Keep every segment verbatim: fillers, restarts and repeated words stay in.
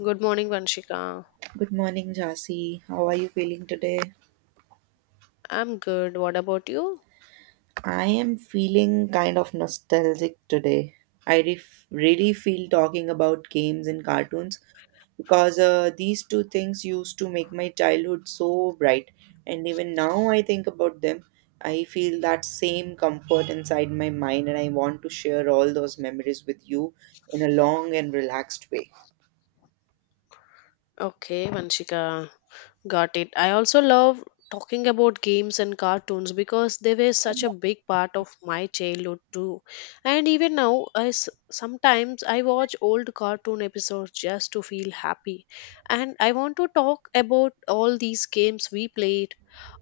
Good morning, Vanshika. Good morning, Jasi. How are you feeling today? I'm good. What about you? I am feeling kind of nostalgic today. I ref- really feel talking about games and cartoons because uh, these two things used to make my childhood so bright. And even now, I think about them, I feel that same comfort inside my mind, and I want to share all those memories with you in a long and relaxed way. Okay, Vanshika, got it. I also love talking about games and cartoons because they were such a big part of my childhood too. And even now, I s- sometimes I watch old cartoon episodes just to feel happy. And I want to talk about all these games we played,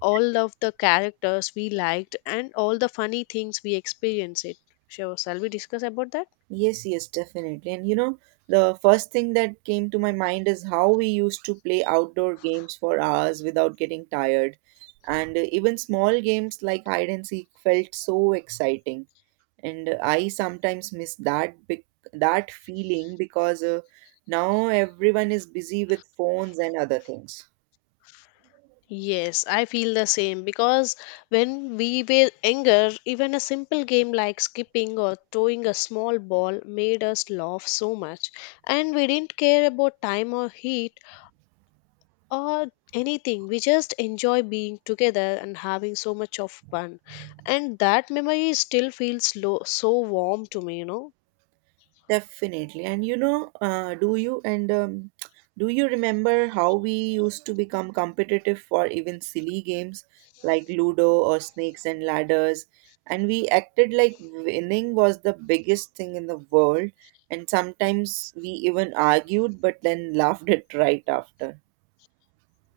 all of the characters we liked, and all the funny things we experienced. It. So, shall we discuss about that? Yes, yes, definitely. And you know, the first thing that came to my mind is how we used to play outdoor games for hours without getting tired. And uh, even small games like hide and seek felt so exciting. And uh, I sometimes miss that big, that feeling because uh, now everyone is busy with phones and other things. Yes, I feel the same because when we were younger, even a simple game like skipping or throwing a small ball made us laugh so much. And we didn't care about time or heat or anything. We just enjoy being together and having so much of fun. And that memory still feels lo- so warm to me, you know. Definitely. And you know, uh, do you and um, do you remember how we used to become competitive for even silly games like Ludo or Snakes and Ladders? And we acted like winning was the biggest thing in the world. And sometimes we even argued, but then laughed it right after.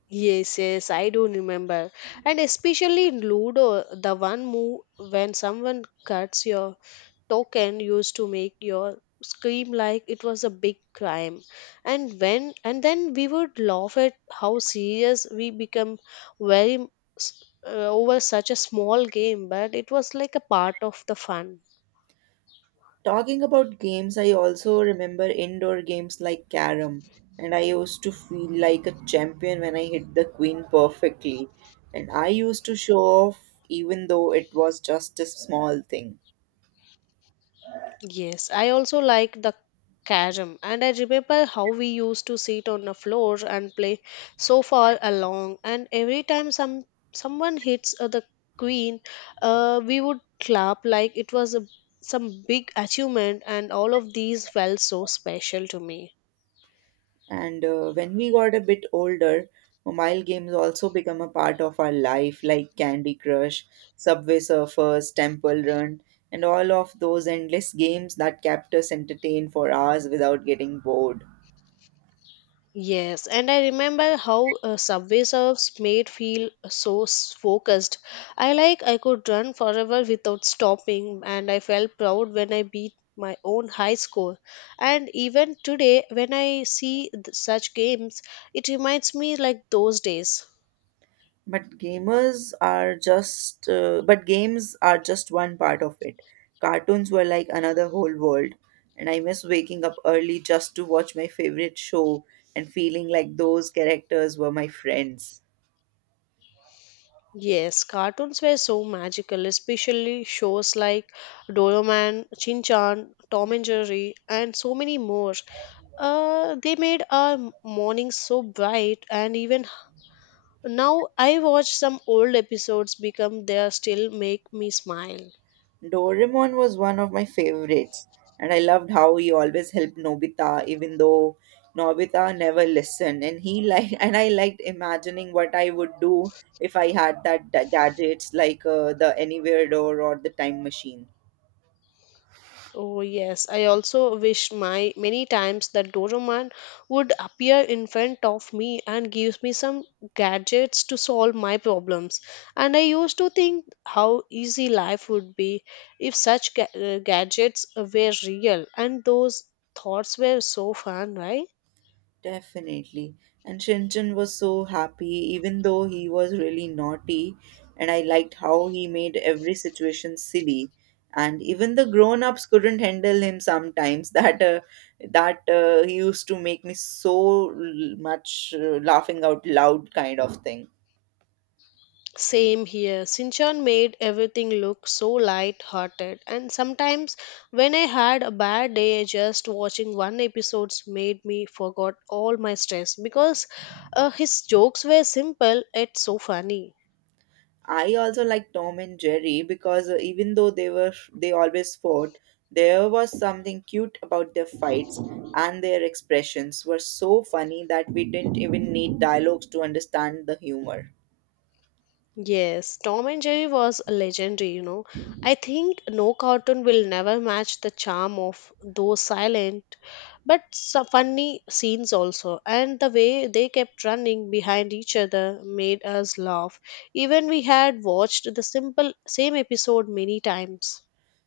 Yes, yes, I do remember. And especially in Ludo, the one move when someone cuts your token used to make your scream like it was a big crime and when and then we would laugh at how serious we become very s- uh, over such a small game, but it was like a part of the fun. Talking about games, I also remember indoor games like carom, and I used to feel like a champion when I hit the queen perfectly. And I used to show off even though it was just a small thing. Yes, I also like the carom, and I remember how we used to sit on the floor and play so far along, and every time some someone hits uh, the queen, uh, we would clap like it was a, some big achievement, and all of these felt so special to me. And uh, when we got a bit older, mobile games also become a part of our life, like Candy Crush, Subway Surfers, Temple Run, and all of those endless games that kept us entertained for hours without getting bored. Yes, and I remember how uh, subway surfs made feel uh, so s- focused. I like I could run forever without stopping, and I felt proud when I beat my own high score. And even today, when I see th- such games, it reminds me like those days. But gamers are just, uh, but games are just one part of it. Cartoons were like another whole world, and I miss waking up early just to watch my favorite show and feeling like those characters were my friends. Yes, cartoons were so magical, especially shows like Doraemon, Shin Chan, Tom and Jerry, and so many more. Uh, they made our mornings so bright, and even h- now I watch some old episodes become they are still make me smile. Doraemon was one of my favorites, and I loved how he always helped Nobita, even though Nobita never listened. And he like, and I liked imagining what I would do if I had that da- gadgets like uh, the Anywhere door or the time machine. Oh yes, I also wish my many times that Doraemon would appear in front of me and gives me some gadgets to solve my problems. And I used to think how easy life would be if such ga- uh, gadgets were real, and those thoughts were so fun, right? Definitely. And Shinchan was so happy, even though he was really naughty. And I liked how he made every situation silly. And even the grown-ups couldn't handle him sometimes. That uh, that uh, he used to make me so l- much uh, laughing out loud kind of thing. Same here. Sinchan made everything look so light-hearted, and sometimes when I had a bad day, just watching one episodes made me forgot all my stress because uh, his jokes were simple yet so funny. I also like Tom and Jerry because uh, even though they were they always fought, there was something cute about their fights and their expressions were so funny that we didn't even need dialogues to understand the humor. Yes, Tom and Jerry was legendary, you know. I think no cartoon will never match the charm of those silent but so funny scenes also. And the way they kept running behind each other made us laugh. Even we had watched the simple same episode many times.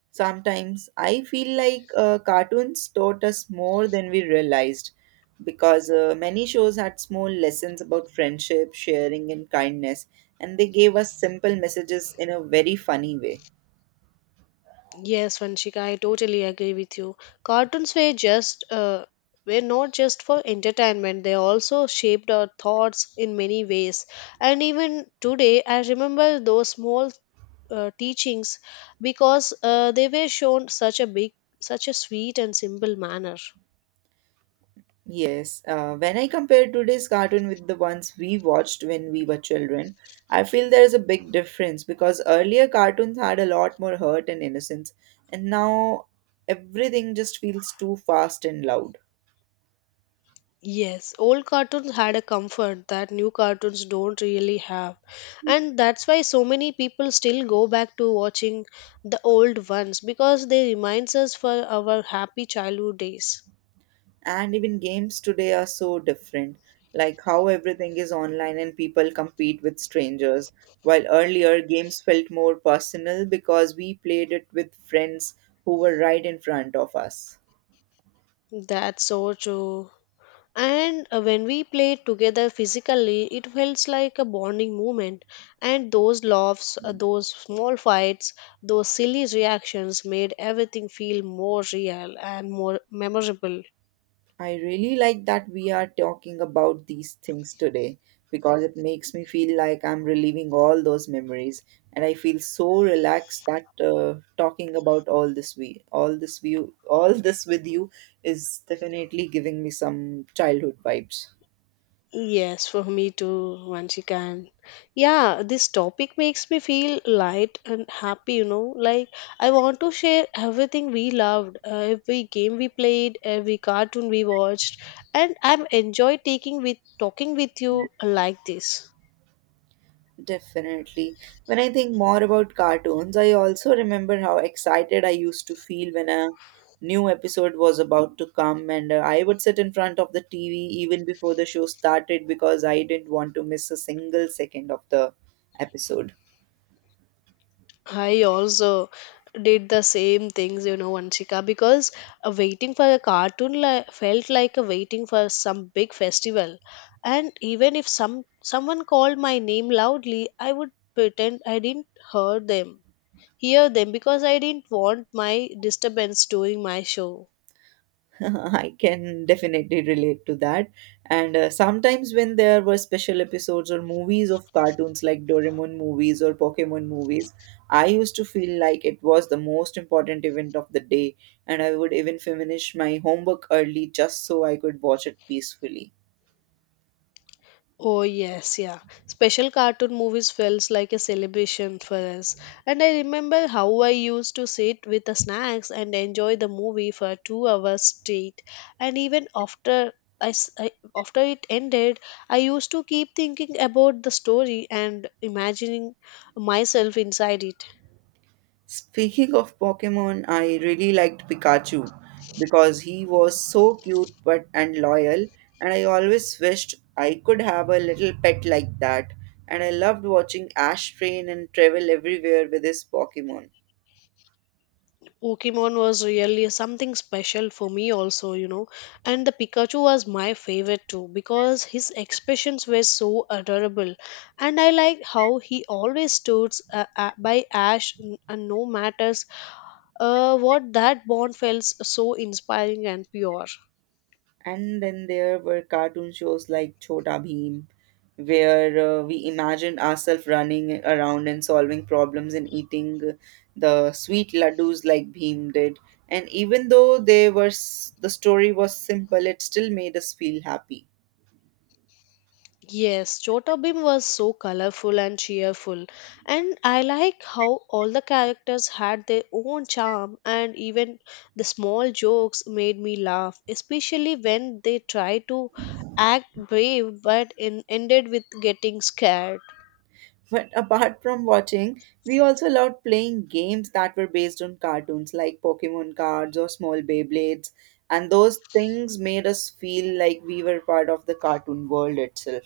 Sometimes I feel like uh, cartoons taught us more than we realized because uh, many shows had small lessons about friendship, sharing and kindness and they gave us simple messages in a very funny way. Yes, Vanshika, I totally agree with you. Cartoons were just uh, were not just for entertainment; they also shaped our thoughts in many ways. And even today, I remember those small uh, teachings because uh, they were shown such a big, such a sweet and simple manner. Yes, uh, when I compare today's cartoon with the ones we watched when we were children, I feel there is a big difference because earlier cartoons had a lot more hurt and innocence, and now everything just feels too fast and loud. Yes, old cartoons had a comfort that new cartoons don't really have. And that's why so many people still go back to watching the old ones because they reminds us for our happy childhood days. And even games today are so different, like how everything is online and people compete with strangers, while earlier games felt more personal because we played it with friends who were right in front of us. That's so true. And uh, when we played together physically, it felt like a bonding moment. And those laughs, uh, those small fights, those silly reactions made everything feel more real and more memorable. I really like that we are talking about these things today because it makes me feel like I'm reliving all those memories and I feel so relaxed that uh, talking about all this we all this view all this with you is definitely giving me some childhood vibes. Yes, for me too, once you can. Yeah, this topic makes me feel light and happy, you know. Like, I want to share everything we loved, uh, every game we played, every cartoon we watched, and I'm enjoy taking with talking with you like this. Definitely. When I think more about cartoons, I also remember how excited I used to feel when a new episode was about to come, and uh, I would sit in front of the T V even before the show started because I didn't want to miss a single second of the episode. I also did the same things, you know, Vanshika, because uh, waiting for a cartoon li- felt like a waiting for some big festival. And even if some someone called my name loudly, I would pretend I didn't hear them, hear them, because I didn't want my disturbance during my show. I can definitely relate to that. And uh, sometimes when there were special episodes or movies of cartoons like Doraemon movies or Pokemon movies, I used to feel like it was the most important event of the day, and I would even finish my homework early just so I could watch it peacefully. Oh yes, yeah. Special cartoon movies felt like a celebration for us. And I remember how I used to sit with the snacks and enjoy the movie for two hours straight. And even after I, s- I- after it ended, I used to keep thinking about the story and imagining myself inside it. Speaking of Pokemon, I really liked Pikachu because he was so cute but and loyal, and I always wished I could have a little pet like that. And I loved watching Ash train and travel everywhere with his Pokemon. Pokemon was really something special for me also, you know. And the Pikachu was my favorite too because his expressions were so adorable. And I liked how he always stood uh, uh, by Ash n- and no matters uh, what, that bond felt so inspiring and pure. And then there were cartoon shows like Chota Bheem, where uh, we imagined ourselves running around and solving problems and eating the sweet laddus like Bheem did. And even though they were s- the story was simple, it still made us feel happy. Yes, Chota Bhim was so colorful and cheerful, and I like how all the characters had their own charm, and even the small jokes made me laugh, especially when they tried to act brave but in, ended with getting scared. But apart from watching, we also loved playing games that were based on cartoons like Pokemon cards or small Beyblades. And those things made us feel like we were part of the cartoon world itself.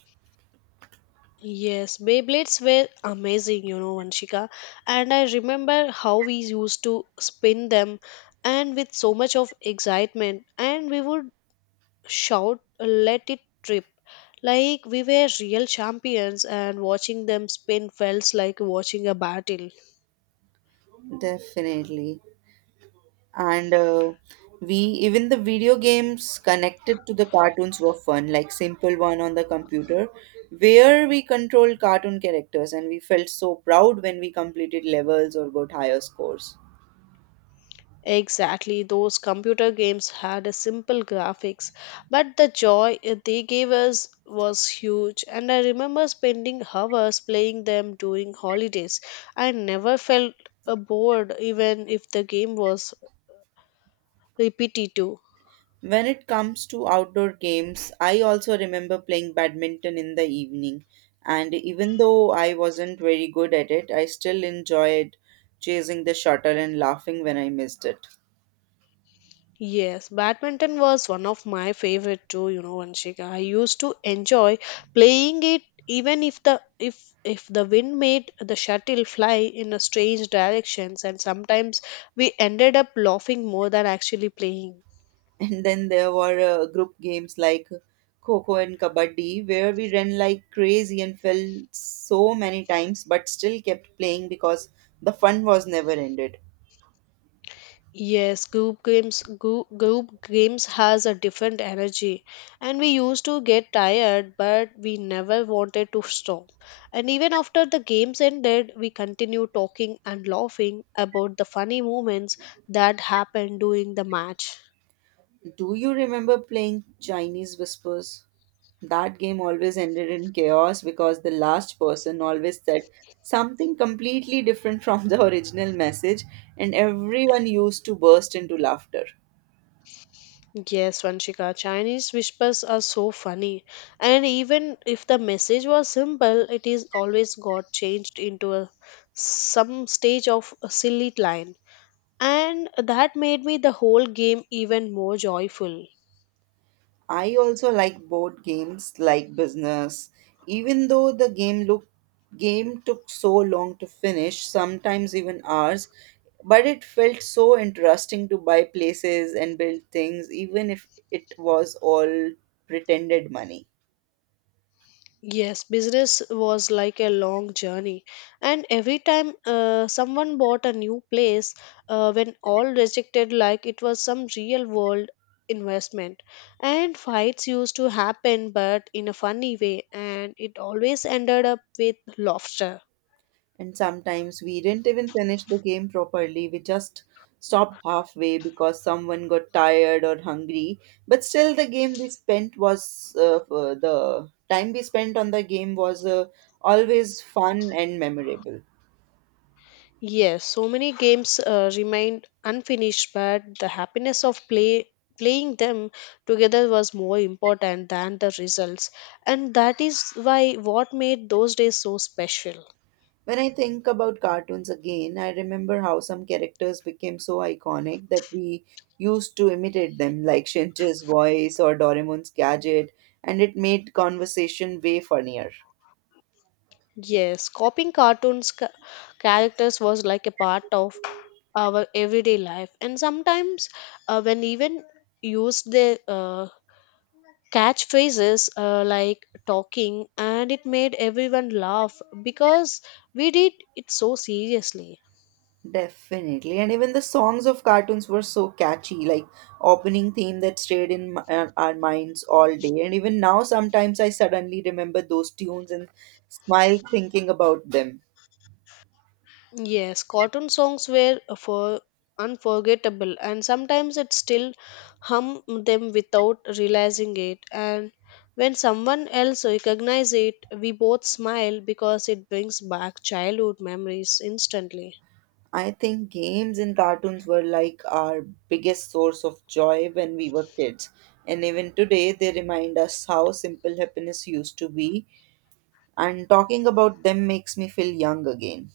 Yes, Beyblades were amazing, you know, Vanshika, and I remember how we used to spin them and with so much of excitement, and we would shout, let it trip. Like we were real champions, and watching them spin felt like watching a battle. Definitely. And uh, we even the video games connected to the cartoons were fun, like simple one on the computer, where we controlled cartoon characters and we felt so proud when we completed levels or got higher scores. Exactly, those computer games had a simple graphics, but the joy it- they gave us was huge. And I remember spending hours playing them during holidays. I never felt uh, bored even if the game was repetitive. When it comes to outdoor games, I also remember playing badminton in the evening. And even though I wasn't very good at it, I still enjoyed chasing the shuttle and laughing when I missed it. Yes, badminton was one of my favorite too, you know, Vanshika. I used to enjoy playing it even if the if if the wind made the shuttle fly in a strange directions, and sometimes we ended up laughing more than actually playing. And then there were uh, group games like Coco and Kabaddi, where we ran like crazy and fell so many times, but still kept playing because the fun was never ended. Yes, group games group, group games has a different energy, and we used to get tired but we never wanted to stop. And even after the games ended, we continued talking and laughing about the funny moments that happened during the match. Do you remember playing Chinese Whispers? That game always ended in chaos because the last person always said something completely different from the original message, and everyone used to burst into laughter. Yes, Vanshika, Chinese whispers are so funny. And even if the message was simple, it is always got changed into a some stage of a silly line. And that made me the whole game even more joyful. I also like board games like business. Even though the game look game took so long to finish, sometimes even hours, but it felt so interesting to buy places and build things even if it was all pretended money. Yes, business was like a long journey, and every time uh, someone bought a new place, uh, when all rejected like it was some real world investment. And fights used to happen but in a funny way, and it always ended up with laughter. And sometimes we didn't even finish the game properly. We just stopped halfway because someone got tired or hungry. But still, the game we spent was uh, uh, the time we spent on the game was uh, always fun and memorable. Yes, so many games uh, remained unfinished, but the happiness of play playing them together was more important than the results, and that is why what made those days so special. When I think about cartoons again, I remember how some characters became so iconic that we used to imitate them, like Shinche's voice or Doraemon's gadget, and it made conversation way funnier. Yes, copying cartoons ca- characters was like a part of our everyday life, and sometimes uh, when even used the uh, catchphrases uh, like talking, and it made everyone laugh because we did it so seriously. Definitely. And even the songs of cartoons were so catchy, like opening theme that stayed in m- uh, our minds all day. And even now, sometimes I suddenly remember those tunes and smile thinking about them. Yes, cotton songs were for unforgettable, and sometimes it still hum them without realizing it. And when someone else recognizes it, we both smile because it brings back childhood memories instantly. I think games and cartoons were like our biggest source of joy when we were kids. And even today, they remind us how simple happiness used to be. And talking about them makes me feel young again.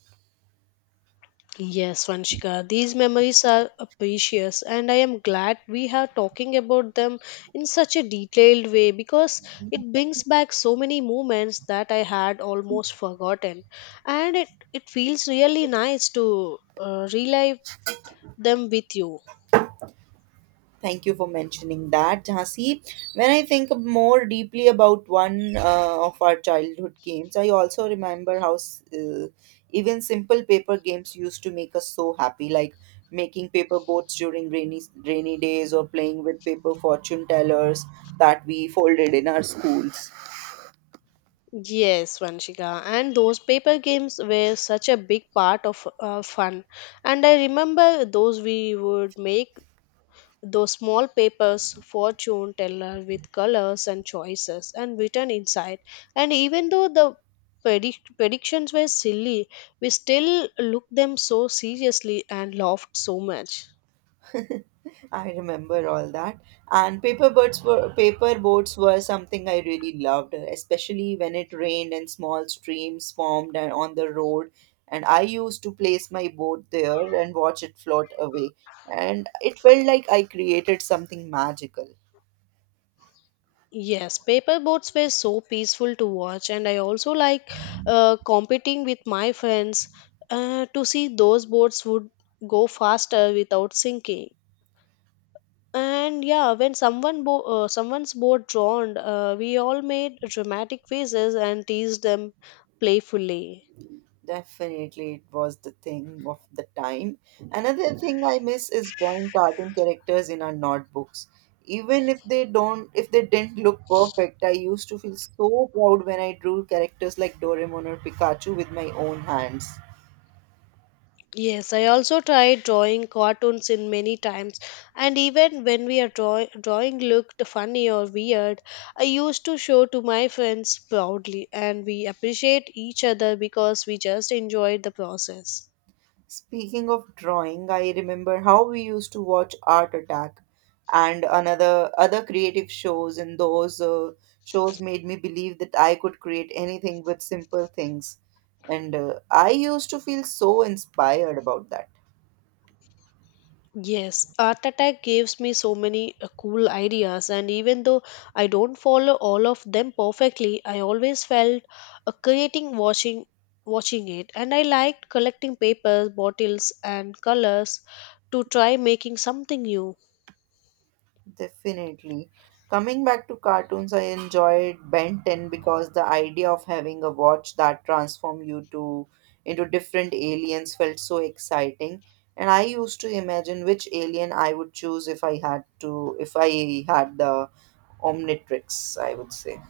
Yes, Vanshika, these memories are uh, precious, and I am glad we are talking about them in such a detailed way because it brings back so many moments that I had almost forgotten, and it it feels really nice to uh, relive them with you. Thank you for mentioning that, Jhansi. When I think more deeply about one uh, of our childhood games, I also remember how s- uh, even simple paper games used to make us so happy, like making paper boats during rainy rainy days or playing with paper fortune tellers that we folded in our schools. Yes, Vanshika, and those paper games were such a big part of uh, fun, and I remember those we would make those small papers, fortune teller with colors and choices, and written inside. And even though the predict- predictions were silly, we still looked them so seriously and laughed so much. I remember all that. And paper boats were paper boats were something I really loved, especially when it rained and small streams formed and on the road. And I used to place my boat there and watch it float away. And it felt like I created something magical. Yes, paper boats were so peaceful to watch, and I also like uh, competing with my friends uh, to see those boats would go faster without sinking. And yeah, when someone bo- uh, someone's boat drowned, uh, we all made dramatic faces and teased them playfully. Definitely, it was the thing of the time. Another thing I miss is drawing cartoon characters in our notebooks. Even if they don't, if they didn't look perfect, I used to feel so proud when I drew characters like Doraemon or Pikachu with my own hands. Yes, I also tried drawing cartoons in many times, and even when we are draw- drawing looked funny or weird, I used to show to my friends proudly, and we appreciate each other because we just enjoyed the process. Speaking of drawing, I remember how we used to watch Art Attack and another other creative shows, and those uh, shows made me believe that I could create anything with simple things. And uh, I used to feel so inspired about that. Yes, Art Attack gives me so many uh, cool ideas, and even though I don't follow all of them perfectly, I always felt uh, creating watching watching it, and I liked collecting papers, bottles, and colors to try making something new. Definitely. Coming back to cartoons, I enjoyed Ben ten because the idea of having a watch that transformed you to into different aliens felt so exciting. And I used to imagine which alien I would choose if I had to if I had the Omnitrix, I would say.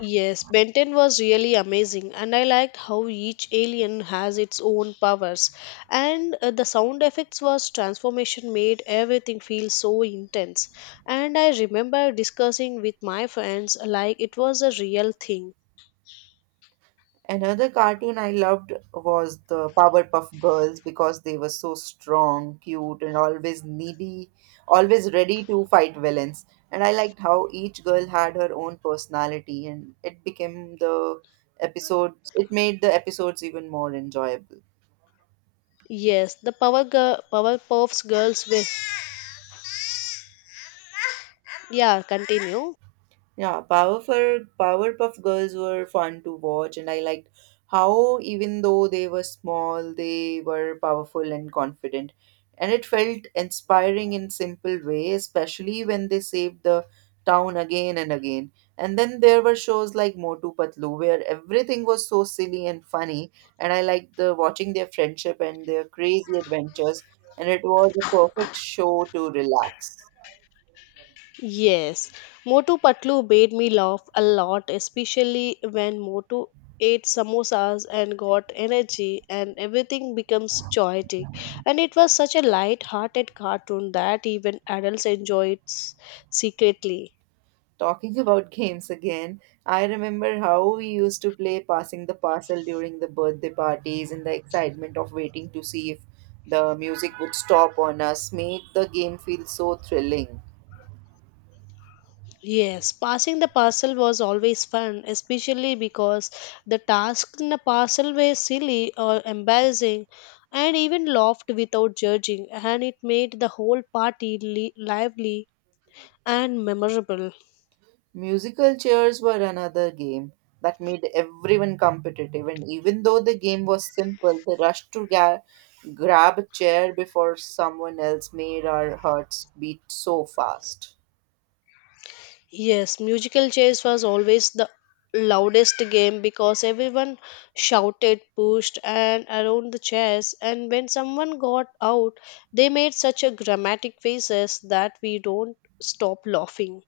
Yes, Benton was really amazing, and I liked how each alien has its own powers. And uh, the sound effects was transformation made everything feel so intense. And I remember discussing with my friends like it was a real thing. Another cartoon I loved was the Powerpuff Girls because they were so strong, cute, and always needy, always ready to fight villains. And I liked how each girl had her own personality, and it became the episodes, it made the episodes even more enjoyable. Yes, the Power Girl, Powerpuffs Girls were. Yeah, continue. Yeah, Powerful Powerpuff Girls were fun to watch, and I liked how even though they were small, they were powerful and confident. And it felt inspiring in simple way, especially when they saved the town again and again. And then there were shows like Motu Patlu where everything was so silly and funny, and I liked the watching their friendship and their crazy adventures, and it was a perfect show to relax. Yes, Motu Patlu made me laugh a lot, especially when Motu ate samosas and got energy and everything becomes chaotic. And it was such a light-hearted cartoon that even adults enjoyed s- secretly. Talking about games again, I remember how we used to play passing the parcel during the birthday parties and the excitement of waiting to see if the music would stop on us made the game feel so thrilling. Yes, passing the parcel was always fun, especially because the tasks in the parcel were silly or embarrassing, and even laughed without judging, and it made the whole party li- lively and memorable. Musical chairs were another game that made everyone competitive, and even though the game was simple, the rush to ga- grab a chair before someone else made our hearts beat so fast. Yes, musical chairs was always the loudest game because everyone shouted, pushed, and around the chairs. And when someone got out, they made such a dramatic faces that we don't stop laughing.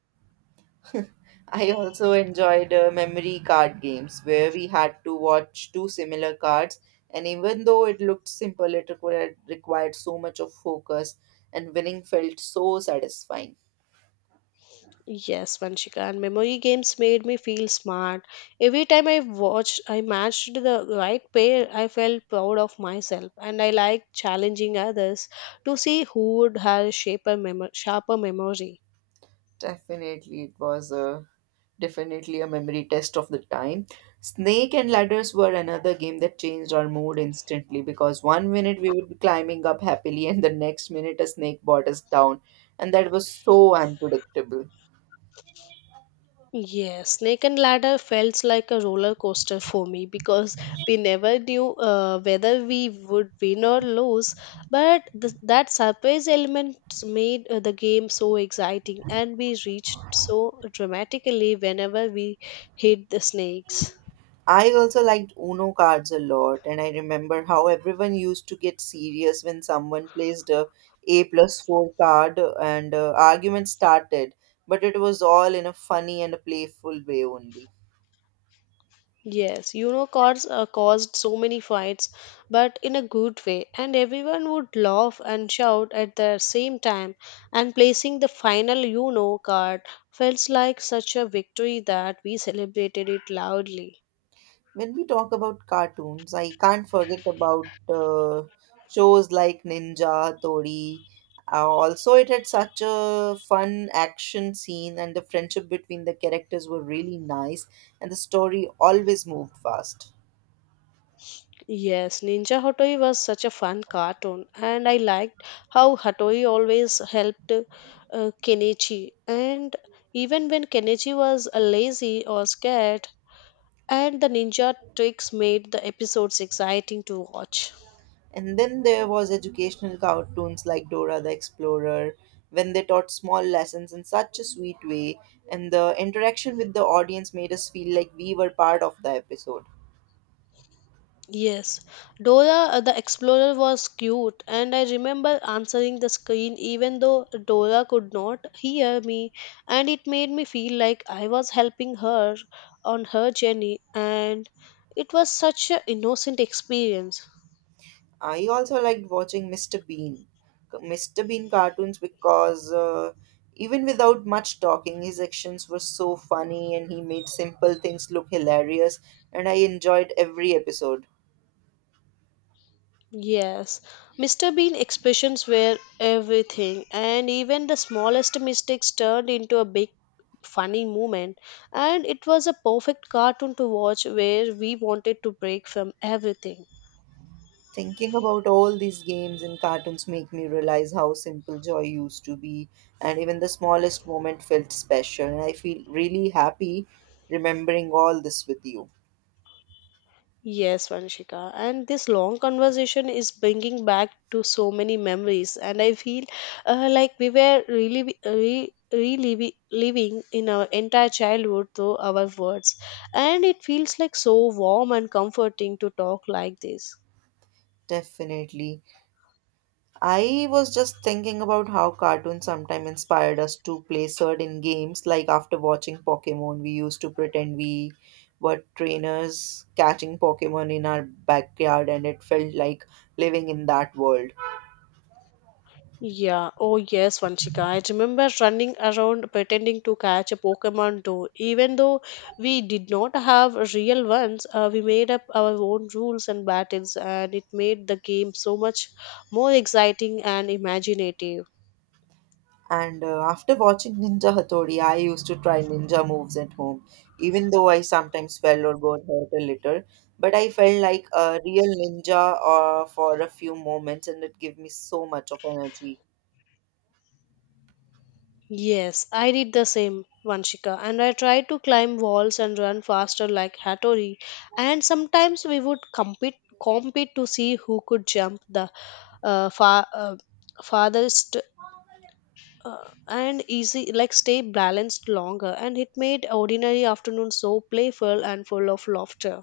I also enjoyed uh, memory card games where we had to watch two similar cards, and even though it looked simple, it required, required so much of focus, and winning felt so satisfying. Yes, Vanshika, and memory games made me feel smart. Every time I watched, I matched the right pair, I felt proud of myself, and I liked challenging others to see who would have shaper memo- sharper memory. Definitely, it was a definitely a memory test of the time. Snake and ladders were another game that changed our mood instantly because one minute we would be climbing up happily, and the next minute a snake brought us down, and that was so unpredictable. Yes, Snake and Ladder felt like a roller coaster for me because we never knew uh, whether we would win or lose. But th- that surprise element made uh, the game so exciting, and we reached so dramatically whenever we hit the snakes. I also liked Uno cards a lot, and I remember how everyone used to get serious when someone placed a A plus four card, uh, and uh, argument started, but it was all in a funny and a playful way only. Yes, you know, cars uh, caused so many fights, but in a good way, and everyone would laugh and shout at the same time. And placing the final you know card felt like such a victory that we celebrated it loudly. When we talk about cartoons, I can't forget about uh, shows like Ninja, Tori. Uh, also, it had such a fun action scene, and the friendship between the characters were really nice, and the story always moved fast. Yes, Ninja Hattori was such a fun cartoon, and I liked how Hattori always helped uh, Kenichi. And even when Kenichi was uh, lazy or scared, and the ninja tricks made the episodes exciting to watch. And then there was educational cartoons like Dora the Explorer, when they taught small lessons in such a sweet way, and the interaction with the audience made us feel like we were part of the episode. Yes, Dora uh, the Explorer was cute, and I remember answering the screen even though Dora could not hear me, and it made me feel like I was helping her on her journey, and it was such an innocent experience. I also liked watching mister Bean, mister Bean cartoons because uh, even without much talking, his actions were so funny and he made simple things look hilarious, and I enjoyed every episode. Yes, mister Bean expressions were everything, and even the smallest mistakes turned into a big funny moment, and it was a perfect cartoon to watch where we wanted to break from everything. Thinking about all these games and cartoons make me realize how simple joy used to be, and even the smallest moment felt special. And I feel really happy remembering all this with you. Yes, Vanshika. And this long conversation is bringing back to so many memories, and I feel uh, like we were really re reliving living in our entire childhood through our words, and it feels like so warm and comforting to talk like this. Definitely. I was just thinking about how cartoons sometimes inspired us to play certain games, like after watching Pokemon, we used to pretend we were trainers catching Pokemon in our backyard, and it felt like living in that world. Yeah, oh yes, Vanchika. I remember running around pretending to catch a Pokemon though. Even though we did not have real ones, uh, we made up our own rules and battles, and it made the game so much more exciting and imaginative. And uh, after watching Ninja Hattori, I used to try ninja moves at home, even though I sometimes fell or got hurt a little. But I felt like a real ninja uh, for a few moments, and it gave me so much of energy. Yes, I did the same, Vanshika, and I tried to climb walls and run faster like Hattori. And sometimes we would compete compete to see who could jump the uh, far uh, farthest uh, and easy like stay balanced longer, and it made ordinary afternoons so playful and full of laughter.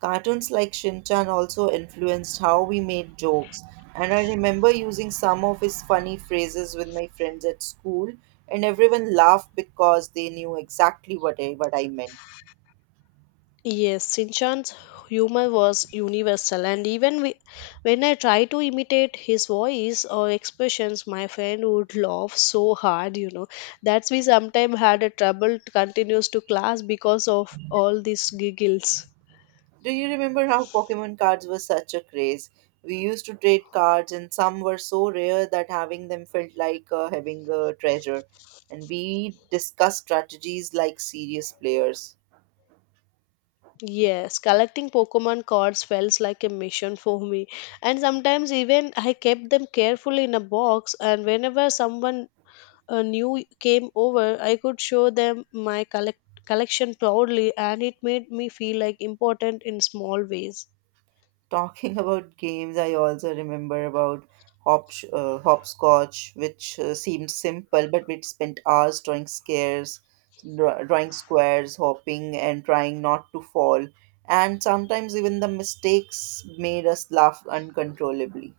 Cartoons like Shinchan also influenced how we made jokes, and I remember using some of his funny phrases with my friends at school, and everyone laughed because they knew exactly what I, what I meant. Yes, Sinchan's humor was universal, and even we, when I tried to imitate his voice or expressions, my friend would laugh so hard you know that's we sometimes had a trouble to continues to class because of all these giggles. Do you remember how Pokemon cards were such a craze? We used to trade cards, and some were so rare that having them felt like uh, having a treasure. And we discussed strategies like serious players. Yes, collecting Pokemon cards felt like a mission for me. And sometimes even I kept them carefully in a box, and whenever someone uh, new came over, I could show them my collect- collection proudly, and it made me feel like important in small ways. Talking about games, I also remember about hop- uh, hopscotch, which uh, seemed simple, but we spent hours drawing squares, draw- drawing squares, hopping, and trying not to fall. And sometimes even the mistakes made us laugh uncontrollably.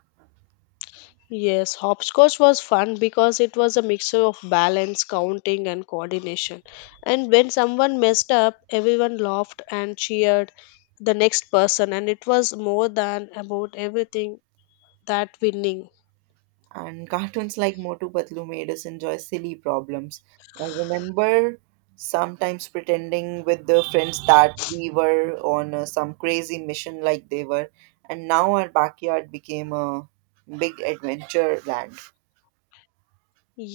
Yes, hopscotch was fun because it was a mixture of balance, counting, and coordination. And when someone messed up, everyone laughed and cheered the next person, and it was more than about everything that winning. And cartoons like Motu Patlu made us enjoy silly problems. I remember sometimes pretending with the friends that we were on uh, some crazy mission like they were, and now our backyard became a big adventure land.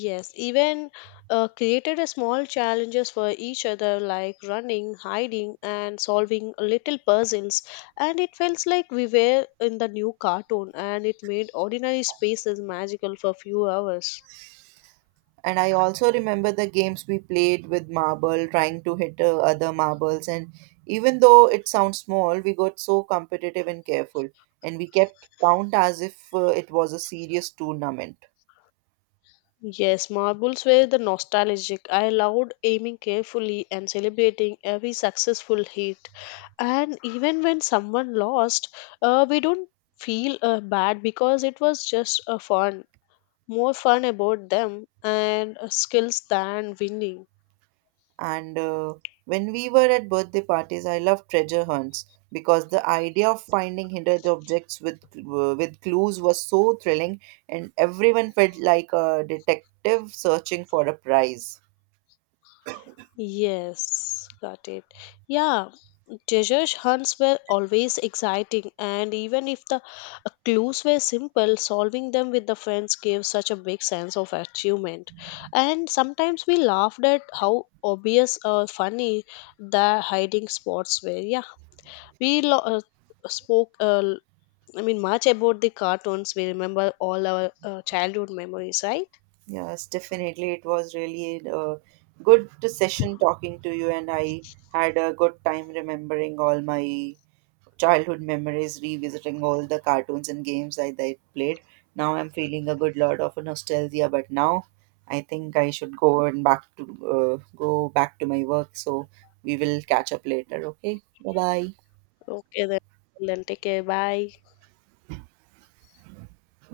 Yes, even uh, created a small challenges for each other like running, hiding, and solving little puzzles, and it felt like we were in the new cartoon, and it made ordinary spaces magical for a few hours. And I also remember the games we played with marble, trying to hit uh, other marbles, and even though it sounds small, we got so competitive and careful, and we kept count as if uh, it was a serious tournament. Yes, marbles were the nostalgic. I loved aiming carefully and celebrating every successful hit, and even when someone lost, uh, we don't feel uh, bad because it was just a fun, more fun about them and uh, skills than winning. And uh, when we were at birthday parties, I loved treasure hunts because the idea of finding hidden objects with uh, with clues was so thrilling, and everyone felt like a detective searching for a prize. Yes, got it. Yeah, treasure hunts were always exciting, and even if the uh, clues were simple, solving them with the friends gave such a big sense of achievement. And sometimes we laughed at how obvious or funny the hiding spots were. Yeah, we lo- uh, spoke, uh, I mean, much about the cartoons. We remember all our uh, childhood memories, right? Yes, definitely, it was really a good session talking to you, and I had a good time remembering all my childhood memories, revisiting all the cartoons and games I that played. Now I'm feeling a good lot of nostalgia, but now I think I should go and back to uh, go back to my work. So we will catch up later. Okay, bye bye. Okay, then, then take care. Bye.